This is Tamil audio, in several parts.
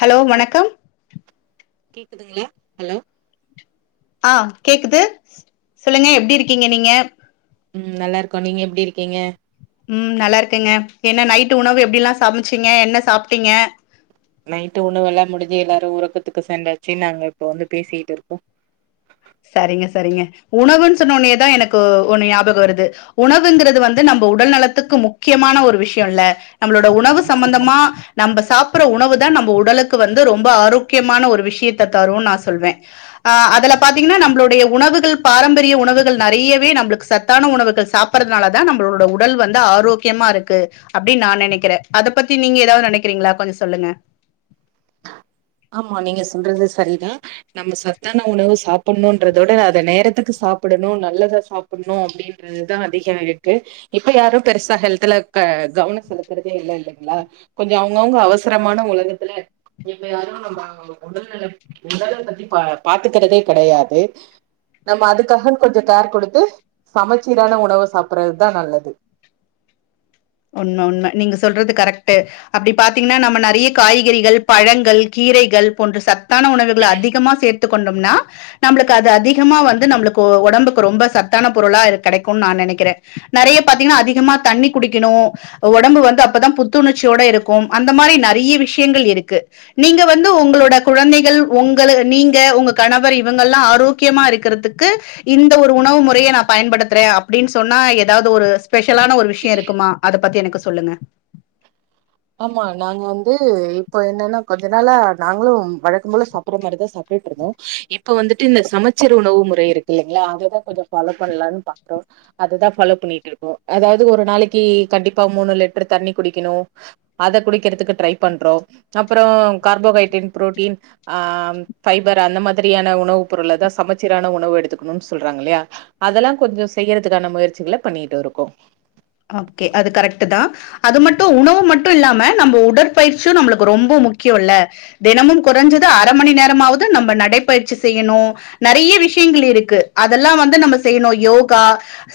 ஹலோ ஹல் வணக்கம் கேக்குதுங்களா ஹலோ ஆஹ கேக்குது சொல்லுங்க எப்படி இருக்கீங்க நீங்க உம் நல்லா இருக்கோ நீங்க எப்படி இருக்கீங்க உம் நல்லா இருக்குங்க என்ன நைட் உணவு எப்படி ஏல்லாம் சமைச்சீங்க என்ன சாப்பிட்டீங்க நைட்டு உணவேல்லாம் முடிஞ்சு எல்லாரும் உறக்கத்துக்கு செண்டாச்சு நாங்க இப்ப வந்து பேசிட்டு இருக்கோம் சரிங்க சரிங்க உணவுன்னு சொன்ன உடனேதான் எனக்கு ஒன்னு ஞாபகம் வருது உணவுங்கிறது வந்து நம்ம உடல் நலத்துக்கு முக்கியமான ஒரு விஷயம் இல்ல நம்மளோட உணவு சம்பந்தமா நம்ம சாப்ப புற உணவு தான் நம்ம உடலுக்கு வந்து ரொம்ப ஆரோக்கியமான ஒரு விஷயத்த தரும் நான் சொல்வேன் அஹன் அதல பாத்தீங்கன்னா நம்மளுடைய உணவுகள் பாரம்பரிய உணவுகள் நிறையவே நம்மளுக்கு சத்தான உணவுகள் சாப்பறதுனால தான் நம்மளோட உடல் வந்து ஆரோக்கியமா இருக்கு அப்படின்னு நான் நினைக்கிறேன் அத பத்தி நீங்க ஏதாவது நினைக்கிறீங்களா கொஞ்சம் சொல்லுங்க ஆமா நீங்க சொல்றது சரிதான் நம்ம சத்தான உணவு சாப்பிடணும்ன்றதோட அத நேரத்துக்கு சாப்பிடணும் நல்லதா சாப்பிடணும் அப்படின்றதுதான் அதிக இருக்கு இப்ப யாரும் பெருசா ஹெலத்துல க கவனம் செலுத்துறதே இல்ல இல்லைங்களா கொஞ்சம் அவங்கவுங்க அவசரமான உலகத்துல யாரும் நம்ம உடல் உடலை பத்தி பா பாத்துக்கிறதே கிடையாது நம்ம அதுக்காகன்ன கொஞ்சம் கேர் கொடுத்து சமைச்சீரான உணவு சாப்பறதுதான் நல்லது உண்ம உண்ம நீங்க சொல்றது கரெக்ட் அப்படி பாத்தீங்கன்னா நம்ம நிறைய காய்கறிகள் பழங்கள் கீரைகள் போன்ற சத் தான உணவுகள அதிகமா சேர்த்து கொண்டோம்ன நமளுக்கு அது அதிகமா வந்து நம்மளுக்கு உடம்புக்கு ரொம்ப சத்தான பொருளா கிடைக்கும் நான் நினைக்கிறேன் நிறைய பார்த்திகானா அதிகமா தண்ணி குடி காணோ உடம்பு வந்து அப்பதான் புத்துணர்ச்சியோட இருக்கும் அந்த மாரி நிறைய விஷயங்கள் இருக்கு நீங்க வந்து உங்களோட குழந்தைகள் உங்க நீங்க உங்க கணவர் இவங்கல்லாம் ஆரோக்கியமா இருக்கிறதுக்கு இந்த ஒரு உணவு முறையை நான் பயன்படுத்துறேன் அப்படனு சொன்ன ஏதாவது ஒரு ஸ்பெஷலான ஒரு விஷயம் இருக்கு இருக்குமா அத பத்தி எனக்கு சொல்லுங்க ஆமா நாங்க வந்து இப்போ என்னன்னா கொஞ்ச நாள நாங்களும் வழக்க போல சாப்படுற மாரிதான் சாப்பிட்டு இருந்தோம் இப்ப வந்துட்டு இந்த சமைச்சீர் உணவு முறை இருக்கு இல்லைங்களா அததான் கொஞ்சம் ஃபாலோ பண்ணலாம்னு பாக்குறோம் அததான் பஃபாலோ பண்ணிட்டு இருக்கோம் அதாவது ஒரு நாளைக்கு கண்டிப்பா மூணு லிட்டர் தண்ணி குடிக்கணும் அத குடிக்கிறதுக்கு ட்ரை பண்றோம் அப்புறம் கார்போஹைட்ரேட் ப்ரோட்டீன் ஆஹ் பஃபைபர் அந்த மாதிரியான உணவு பொருளதான் சமைச்சீரான உணவு எடுத்துக்கணும்னு சொல்றாங்க இல்லையா அதெல்லாம் கொஞ்சம் செய்யறதுக்கான முயற்சிகள பண்ணிட்டு இருக்கும் ஓகே அது கரெக்ட் தான் அது மட்டும் உணவு மட்டும் இல்லாம நம்ம உடற்பயிற்சியும் நம்மளுக்கு ரொம்ப முக்கியம்ல்ல தினமும் குறைஞ்சது அரை மணி நேரமாவது நம்ம நடைப்பயிற்சி செய்யணும் நிறைய விஷயங்கள் இருக்கு அதெல்லாம் வந்து நம்ம செய்யணும் யோகா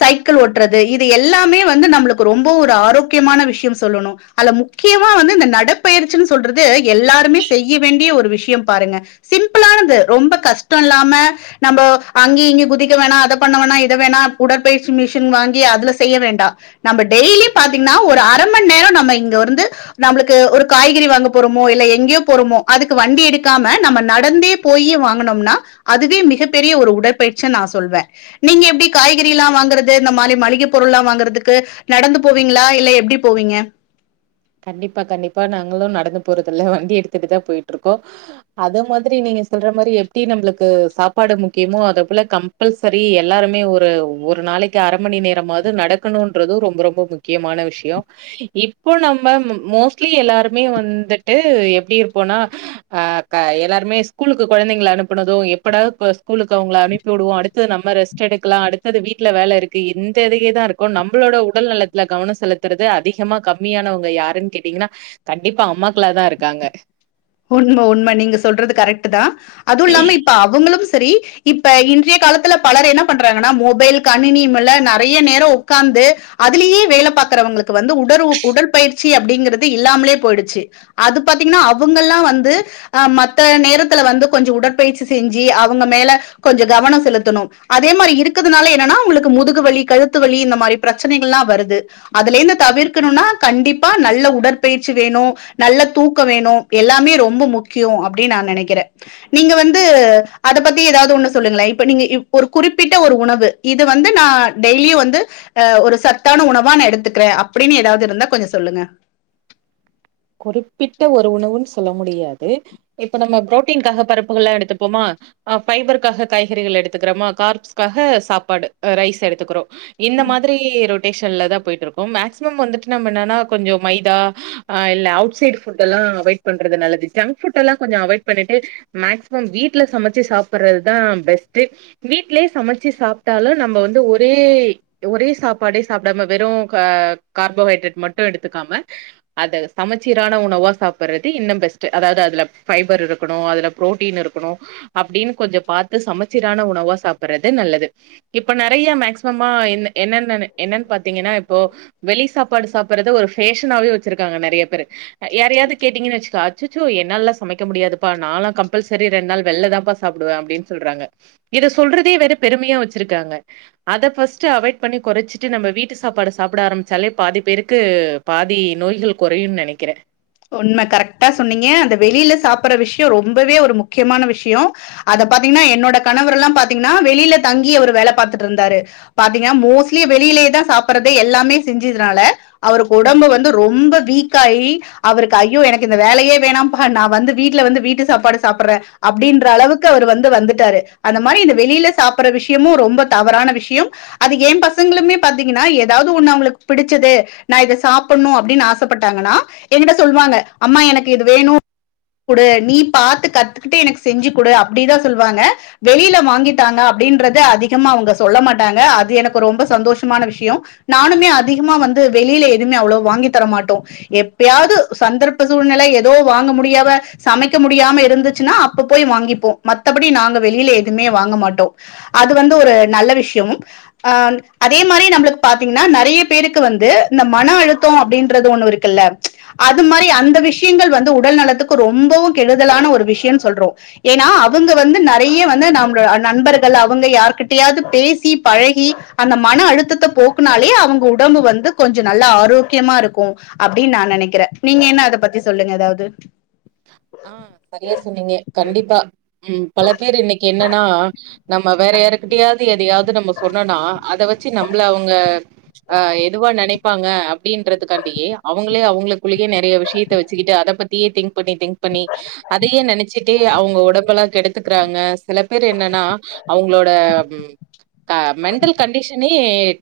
சைக்கிள் ஓட்டுறது இது எல்லாமே வ ந்து நம்மளுக்கு ரொம்ப ஒரு ஆரோக்கியமான விஷயம் சொல்லணும் அல்ல முக்கியமா வந்து இந்த நடபயிற்சு சொல்றது எல்லாருமே செய்ய வேண்டிய ஒரு விஷயம் பாருங்க சிம்பிளானது ரொம்ப கஷ்டம் இல்லாம நம்ம அங்க இங்க குதிக்க வேணாம் பண்ண வோணா உடற்பயிற்சி மிஷின் வாங்கி அதுல செய்ய வேண்டாம் நம்ம டெய்லி பாத்தீங்கன்னா ஒரு அரைமணி நேரம் நம்ம இங்க வந்து நம்மளுக்கு ஒரு காய்கறி வாங்க போறோமோ இல்ல எங்கேயோ போறோமோ அதுக்கு வண்டி எடுக்காம நம்ம நடந்தே போயே வாங்கனோம்னா அதுவே மிகப்பெரிய ஒரு உடற்பயிற்சி நான் சொல்ுவன் நீங்க எப்படி காய்கறி எல்லாம் வாங்குறது இந்த மாரி மளிக பொருள்ல்லாம் வாங்கறது க்கு நடந்து போவீங்களா இல்ல எப்படி போவீங்க கண்டிப்பா கண்டிப்பா நாங்களும் நடந்து போறது இல்ல வண்டி எடுத்துட்டு தான் போயிட்டு இருக்கோம் அதே மாதிரி நீங்க சொல்ற மாரி எப்படி நம்மளுக்கு சாப்பாடு முக்கியமோ அத போல கம்பல்சரி எல்லாருமே ஒரு ஒரு நாளைக்கு அரை மணி நேரமாவது நடக்கணும்ன்றது ரொம்ப ரொம்ப முக்கியமான விஷயம் இப்போ நம் ப மோஸ்லி எல்லாருமே வந்துட்டு எப்படி இருப்போம்னா ஹ கா எல்லாருமே ஸ்கூலுக்கு குழந்தைங்கல அனுப்பனதும் எப்படாவது ஸ்கூலுக்கு அவங்க அனுப்பி விடுவோம் அடுத்தது நம்ம ரெஸ்ட் எடுக்கலாம் அடுத்தது வீட்டுல வேல இருக்கு எந்த ளே தான் இருக்கும் நம்மளோட உடல் நலத்துல கவனம் செலுத்துறது அதிகமா கம்மியான யாருன்னு கேட்டீங்கன்னா கண்டிப்பா அம்மாக்களா தான் இருக்காங்க உண்ம உண்ம நீங்க சொல்றது கரெக்ட் தான் அதுவும் இல்லாம இப்ப அவங்களும் சரி இப்ப இன்றைய காலத்தில்லா பலர் என்ன பண்றாங்க மொபைல் கணினியும்ல நிறைய நேரம் உட்காந்து அதிலயே வேல பாக்குறவர்களுக்கு உ உட பயிற்சி அப்படிகிறது இல்லாமலே போயிடுச்சு அது பார்த்திகானா அவங்கல்லாம் வந்து அஹ் மத நேரத்துல வந்து கொஞ்சம் உடற்பயிற்சி செஞ்சு அவங்க மேல கொஞ்சம் கவனம் செலுத்தணும் அதே மாரி இருக்கிறதுனால என்னன்னா அவங்களுக்கு முதுகு வலி கழுத்து வலி இந்த மாரி பிரச்சனைகள்ல்லாம் வருது அதுல இருந்து தவிர்க்கணும்னா கண்டிப்பா நல்ல உடற்பயிற்சி வேணும் நல்ல தூக்கம் வேணும் எல்லாமே ரொம்ப முக்கியம் அப்படின்னு நான் நினைக்கிறேன் நீங்க வந்து அத பத்தி ஏதாவது ஒண்ணு சொல்லுங்களேன் இப்ப நீங்க ஒரு குறிப்பிட்ட ஒரு உணவு இது வந்து நான் டெய்லியும் வந்து அஹ் ஒரு சத்தான உணவா நான் எடுத்துக்கிறேன் அப்படின்னு ஏதாவது இருந்தா கொஞ்சம் சொல்லுங்க குறிப்பிட்ட ஒரு உணவுன்னு சொல்ல முடியாது இப்ப நம்ம ப்ரோட்டீன்காக பருப்புகள் எல்லாம் எடுத்துப்போமா அஹ் ப்பைபர்கக்காக காய்கறிகள் எடுத்துக்கிறோமா கார்பஸ்காக சாப்பாடு ரைஸ் எடுத்துக்கிறோம் ம். இந்த மாதிரி ரொட் மேஷன்ல தான் போயிட்டு இருக்கோம் மேக்சிமம் வந்துட்டு நம்ம என்னன்னா கொஞ்சம் மைதா ஆஹ் இல்ல அவுட்சைட் ஃபுட் எல்லாம் அவாய்ட் பண்றது நல்லது ஜங்க் ஃபுட் எல்லாம் கொஞ்சம் அவாய்ட் பண்ணிட்டு மேக்சிமம் வீட்டுல சமைச்சு சாப்பிடுறதுதான் பெஸ்ட் வீட்லேயே சமைச்சு சாப்பிட்டாலும் நம்ம வந்து ஒரே ஒரே சாப்பாடே சாப்பிடாம வெறும் கார்போஹைட்ரேட் மட்டும் எடுத்துக்காம அத சமைச்சீரான உணவா சாப்படுறது இன்னும் பெஸ்ட்ட் அதாவது அதுல ஃபைர் இருக்கணும் அதுல ப்ரோட்டீன் இருக்கணும் அப்படின்னு கொஞ்சம் பார்த்து சமைச்சீரான உணவா சாப்பிடுறது நல்லது இப்ப நிறைய மேக்சிமமா என் என்னன்ன என்னன்னு பாத்தீங்கன்னா இப்போ வெளி சாப்பாடு சாப்பிடுறது ஒரு ஃபேஷனாவவே வெச்சி இருக்கிங்க நறிய பேரு யாரைவாது கேட்டீங்கன்னு அச்சோ என்னாலல சமைக்க முடியாதுபா நாளா கம்பள்சரி ரெண்டு நாள் வெல்லதான்பா சாப்பிடுவான் அப்பனு சொல்றாங்க இத சொல்றதேற பெருமையா வெச்சியிருக்கிங்க அத ஃபர்ஸ்ட் அவாய்ட் பன்னி குறைச்சட்டு நம்ம வீட்டு சாப்பாடு சாப்பிட ஆரம்பிச்சாலே பாதி பேருக்கு பாதி நோய்கள் குறையும்னு நினைக்கிறேன் உண்மை கரெக்டா சொன்னீங்க அந்த வெளியில சாப்பிற விஷயம் ரொம்பவே ஒரு முக்கியமான விஷயம் அத பாத்தீங்கன்னா என்னோட கணவர் எல்லாம் பாத்தீங்கன்னா வெளியில தங்கி அவர் வேல பார்த்துட்டு இருந்தாரு பாத்தீங்கன்னா மோஸ்ட்லி வெளியிலேயேதான் சாப்பிறதே எல்லாமே செஞ்சதுனாலா அவரு உடம்பு வந்து ரொம்ப வீக் கை அவருக்கு ஐயோ எனக்கு இந்த வேலையே வேணாம் பா நான் வந்து வீட்டுல வந்து வீட்டு சாப்பாடு சாப்பிடுறேன் அப்படின்ற அளவுக்கு அவரு வந்து வந்துட்டாரு அந்த மாரி இந்த வெளியில சாப்படுற விஷயமும் ரொம்ப தவறான விஷயம் அது என் பசங்களுமே பாத்தீங்கன்னா ஏதாவது ஒண்ணு அவங்களுக்கு பிடிச்சது நான் இத சாப்புணும் அப்படின்னு ஆசப்பட்டாங்கன்னா என்கிட்ட சொல்லுவாங்க அம்மா எனக்கு இது வேணும் குடு நீ பார்த்து கத்துக்கிட்டு எனக்கு செஞ்சு கொடு அப்படிதான் சொல்லுவாங்க வெளியில வாங்கிதக்கா அப்படின்றத அதிகமா அவங்க சொல்ல மாட்டாங்க அது எனக்கு ரொம்ப சந்தோஷமான விஷயம் நானுமே அதிகமா வந்து வெளியில எதுவுமே அவ்வளவா வாங்கி தர மாட்டோம் தியாவது ஏப்பயாவது சந்தர்ப்ப சூழ்நிலை ஏதோ வாங்க முடியாம சமைக்க முடியாம இருந்துச்சுன்னா அப்ப போய் வாங்கிப்போம் மத்தபடி நாங்க வெளியில எதுவுமே வாங்க மாட்டோ அது வந்து ஒரு நல்ல விஷயமும் அஹ அதே மாதிரி நம்மளுக்கு பாத்தீங்கன்னா நிறைய பேருக்கு வந்து இந்த மன அழுத்தோ அப்படின்றது ஒண்ணு இருக்குல்ல. ம்ச் அது மாரி அந்த விஷயங்கள் வந்து உடல் நலத்துக்கு ரொம்பவும் கெடுதலான ஒரு விஷயம்னு சொல்றோ. ஏன்னா அவங்க வந்து நறைய வந்து நம்ம நண்பர்கள் அவங்க யாருகிட்டயாவது பேசி பழகி அந்த மன அழுத்தத்த போக்குனாலே அவங்க உடம்பு வந்து கொஞ்சோ நல்லா ஆரோக்கியமா இருக்கு அப்படின்னு நா. நனைக்குற நீங்க என்ன அத பத்தி சொல்லுங்க ஏதாவது. ஆஹ சரியா சொன்னீங்க கண்டிப்பா. உம் பல பேர் இன்னைக்கு என்னன்னா. நம்ம வேற யாருக்கிட்டயாவது எதையாவது நம்ம சொன்னோனா அத வச்சு நம்மள அவங்க ஆஹ எதுவா நினைப்பாங்க அப்படின்றதுக்காண்டியே அவங்களே அவங்களுக்குள்ளேயேநிறைய விஷயத்த வச்சுக்கிட்டு அத பத்தியே திங்க். திங்க் பண்ணி திங். திங்க் பண்ணி அதையே நினைச்சுட்டு அவங்க உடம்பெல்லா. கேடுத்துக்கிறாங்க சில பேர் என்னன்னா அவங்களோட மென்டல் கண்டிஷன்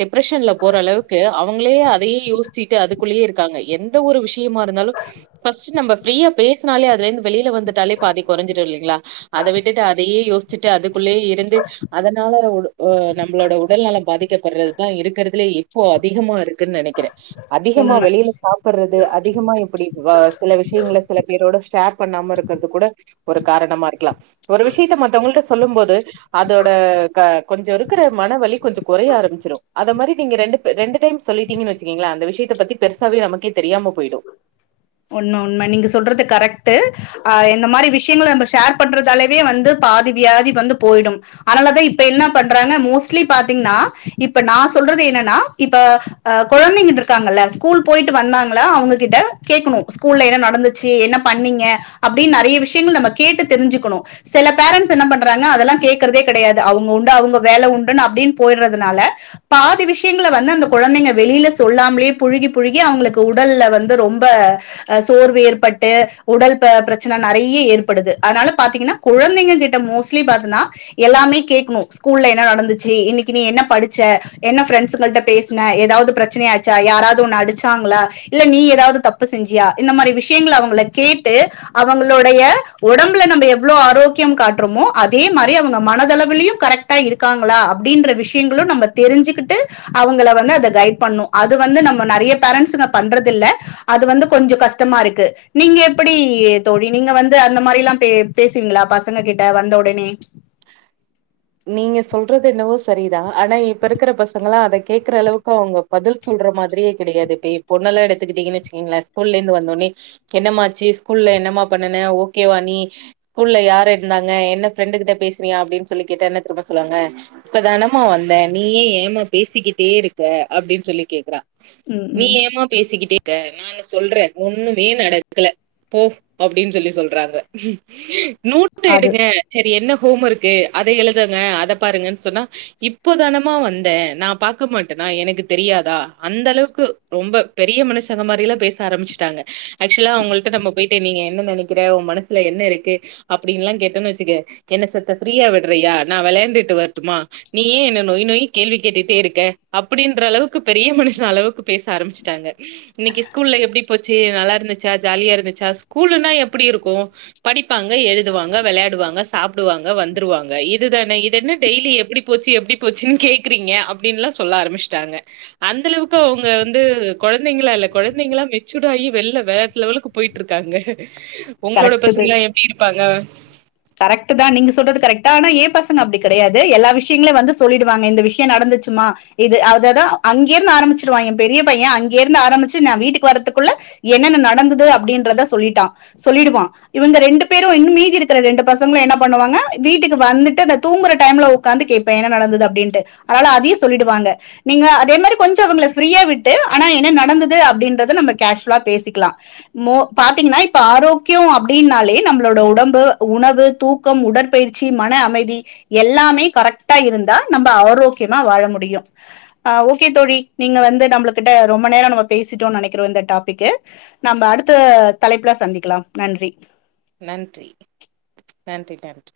டிப்ரேஷன்ல போற அளவுக்கு அவங்களே அதையே யோசிச்சுடு அதுக்குள்ளியே இருக்காங்க எந்த ஒரு விஷ். முக்கியமா இருந்தாலும் பர்ஸ்ட் நம்ம. பிரியப். பேசினாலே அதுல இருந்து வெளியில வந்துட்டாலே பாதி குறைஞ்சிடு இல்லைங்களா. அத விட்டுட்டு அதையே யோசிச்சுட்டு அதுக்குள்ளயே இருந்து அதனால நம்மளோட உடல் நலம் பாதிக்கப்படுறதுதா இருக்குறதுலயே இப்போ அதிகமா இருக். இருக்கு நனைக்குற. அதிகமா உண்மை வெளியில சாப்பிடுறது அதிகமா இப்படி சில விஷயங்கள. சில பேரோட ஷேர் பண்ணாம இருக்குறது கூட. ஒரு காரணமா இருக்கலா. ஒரு விஷயத்த மத்தவங்கள் கிட்ட. சொல்லும் போது. அதோட க. கொஞ்சோ இருக்கிற மன வலி கொஞ்சோ குறைய ஆரம்பிச்சிடும். அத மாதிரி நீ ரெண்டு ரெண்டு டைம் சொல்லிட்டீங்கன்னு வச்சுக்கீங்களா அந்த விஷயத்த பத்தி பெருசாவே நமக்கே தெரியாம போயிடு. ஒன்னு உண்ம நீங்க சொல்றது கரெக்ட்டு. அஹ இந்த மாரி விஷயங்கள நம்ம ஷேர் பண்றதாலவே வந்து பாதி வியாதி வந்து போயிடும். அதனாலதா இப்ப என்ன பண்றாங்க மோஸ்ட்லி பாத்தீங்கன்னா இப்ப நான் சொல்றது என்னன்னா இப்ப அஹ குழந்தைங்க இருக்காங்கல்ல ஸ்கூல் போயிட்டு வந்தாங்கள அவங்ககிட்ட. கேக்கணும் ஸ்கூல்ல என்ன நடந்துச்சு என்ன பண்ணீங்க அப்படின்னு நறைய விஷயங்கள் நம்ம கேட்டு தெரிஞ்சுக்கணும். சில பேரண்ட்ஸ் என்ன பண்றாங்க அதெல்லாம் கேக்குறதே கிடையாது அவங்க உண்டு அவங்க வேல உண்டுன்னு அப்படின்னு போயிறதுனால பாதி விஷயங்கள வந்து அந்த குழந்தைங்க வெளியில சொல்லாமலயே புழுகி புழுகி அவங்களுக்கு உடல்ல வந்து ரொம். ரொம்ப சோர்வு ஏற்பட்டு உடல் பிரச்சன நறைய ஏற்படுது அதனால பாத்தீங்கன்னா குழந்தைங்க கிட்ட மோஸ்ட்லி எல்லாமே கேக்கணும். ஸ்கூல்ல என்ன நடந்துச்சு இன்னிக்கு நீ என்ன படிச்ச என்ன ஃப்ரெண்ட்ஸ் கிட்ட பேசன ஏதாவது பிரச்சனாச்சா யாராவது உண்ண அடிச்சாங்களா இல்ல நீ ஏதாவது தப். தப்பு செஞ்சியா இந்த மாரி விஷயங்கள அவங்கள கேட்டு அவங்களுடைய உடம்புல நம்ம எவ்வளவு ஆரோக்கியம் காட்டுறோமோ அதே மாரி அவங்க மனதளவுலையும் கரெக்ட்டா இருக்காங்களா அப்படின்ற விஷயங்களும் நம்ம தெரிஞ்சுக்கிட்டு அவங்கள வந்து அத கைட் பண்ணும் அது வந்து நம்ம நறைய பேரண்ஸ்ங்க பண்றத இல்ல. அது வந்து கொஞ்சம் கஷ்டமா இருக்கு நீங்க எப்படி தோழி நீங்க வந்து அந்த மாரி எல்லாம் பே பேசுவீங்களா பசங்க கிட்ட வந்த உடனே. நீங்க சொல்றது என்னவோ சரிதா ஆனா இப்ப இருக்கிற பசங்க எல்லாம் அத கேக்குற அளவுக்கு அவங்க பதில் சொல்ற மாதிரியே கிடையாது இப்ப எ பொண்ண எல்லா எடுத்துக்கிட்டீங்கன்னு வச்சக்கீங்களன் ஸ்கூல்ல இருந்து வந்தோடனே என்னமாச்சு ஸ்கூல்ல என்னமா பண்ணன ஓகேவா நீ. ஸ்கூல்ல யார் இருந்தாங்க என்ன ஃப்ரெண்டு கிட்ட பேசினியா அப்படின்னு சொல்லி. கேட்ட என்ன தெரியுமா சொல்லுவாங்க இப்பதானமா வந்த நீயே ஏமா பேசிக்கிட்டே இருக்க அப்படின்னு சொல்லி கேக்குறா. ம் நீ ம் ஏமா பேசிக்கிட்டே. க நானு சொல்ற ஒண்ணுமே நடக்கல போ அப்படின்னு சொல்லி சொல்றாங்க. நூட்டு அது எடுக்கற சேரி என்ன. ஹோம்வர்க்கு. அத எழுதுங்க அத பாருங்கன்னு சொன்னா இப்போதானமா வந்த நா பாக்க மாட்டேன்னா எனக்கு தெரியாதா அந்த அளவுக்கு ரொம்ப பெரிய மனுஷங்க மாரி எல்லா பேச ஆரம்பிச்சுட்டாங்க. ஸ்பெஷலா அவன் கிட்ட நம்ம போய். நீங்க என்ன நினைக்கிற உ மனசுல என்ன இருக்கு அப்படின்ல்லா கேட்டன்னு வச்சுக்க என்ன சத்த பிரீயா விடு. விடுறியா நா விளையாண்டுட்டு வரட்டுமா நீயே என்ன நொய் நொய் கேள்வி கேட்டுட்டே இருக்க அப்படின்ற அளவுக்கு பெரிய மனுஷங்க அளவுக்கு பேச ஆரம்பிச்சிட்டாங்க. இன்னிக்கு ஸ்கூல்ல எப்படி. போச்சு நல்லா இருந்துச்சா ஜாலியா இருந்துச்சா ஸ்கூலுன்னா எப்படி இருக்கு. படிப்பாங்க எழுதுவாங்க விளையாடுவாங்க சாப்பிடுவாங்க வந்துருவாங்க. இதுதானே இது என்ன டெய்லி எப்படி போச்சு எப்படி போச்சுன்னு கேக்குறீங்க அப்படின்னுல்லா சொல்ல ஆரம்பச்சுிட்டாங்க அந்த அளவுக்கு அவங்க வந்து குழந்தைங்களா இல்ல குழந்தைங்களாம் மெச்டு ஆகி வெள்ள வேறலெவலுக்கு போயிட்டு இருக்காங்க. உங்களோட கரெக்ட் பசங்க எல்லாம் எப்படி இருப்பாங்க. கரெக்ட் தான் நீங்க சொல்றது கரெக்டா ஆனா ஏன் பசங்க அப்டி கெடையாது எல்லா விஷயங்களையும் வந்து சொல்லிடுவாங்க இந்த விஷயம் நடந்துச்சுமா இது அததான் அங்கருந்து ஆரம்பிச்சிருவான் என் பெரிய பையன் அங்க இருந்து ஆரம்பிச்சு நான் வீட்டுக்கு வரதுக்குள்ள என்னென்ன நடந்தது அப்படின்றத சொல்லிட்டான் சொல்லிருவான் இவங்க ரெண்டு பேரும் இன்னமீதி இருக்கு ரெண்டு பசங்களும் என்ன பண்ணுவாங்க வீட்டுக்கு வந்துட்டு தூங்குற டைம்ல உக்கர்ந்து கேப்ப என்ன நடந்தது அப்படின்டுஅதனால அதையும் சொல்லிடுவாங்க நீங்க அதே மாதிரி கொஞ்சம் அவீங்கல பிரியா விட்டு ஆனா என்ன நடந்தது அப்டின்றத நாம்மா கேசுலா பேசிக்கலாம் மோ பாத்தீங்கன்னா இப்ப ஆரோக்கியம் அப்படின்னாலே நம்மளோட உடம்பு உணவு தூக்கம் உடற்பயிற்சி மன அமைதி எல்லாமே கரெக்டா இருந்தா நம்ப ஆரோக்கியமா வாழ முடியும் ஆஹ் ஓகே தோழி நீங்க வந்து நம்ம கிட்ட ரொம்ப நேரம் நம்ம பேசிட்டோம்னு நெனைக்கிறோம் இந்த டாபிக்கு நம்ம அடுத்த தலைப்புல சந்திக்கலாம் நன்றி நன்றி நன்றி நன்றி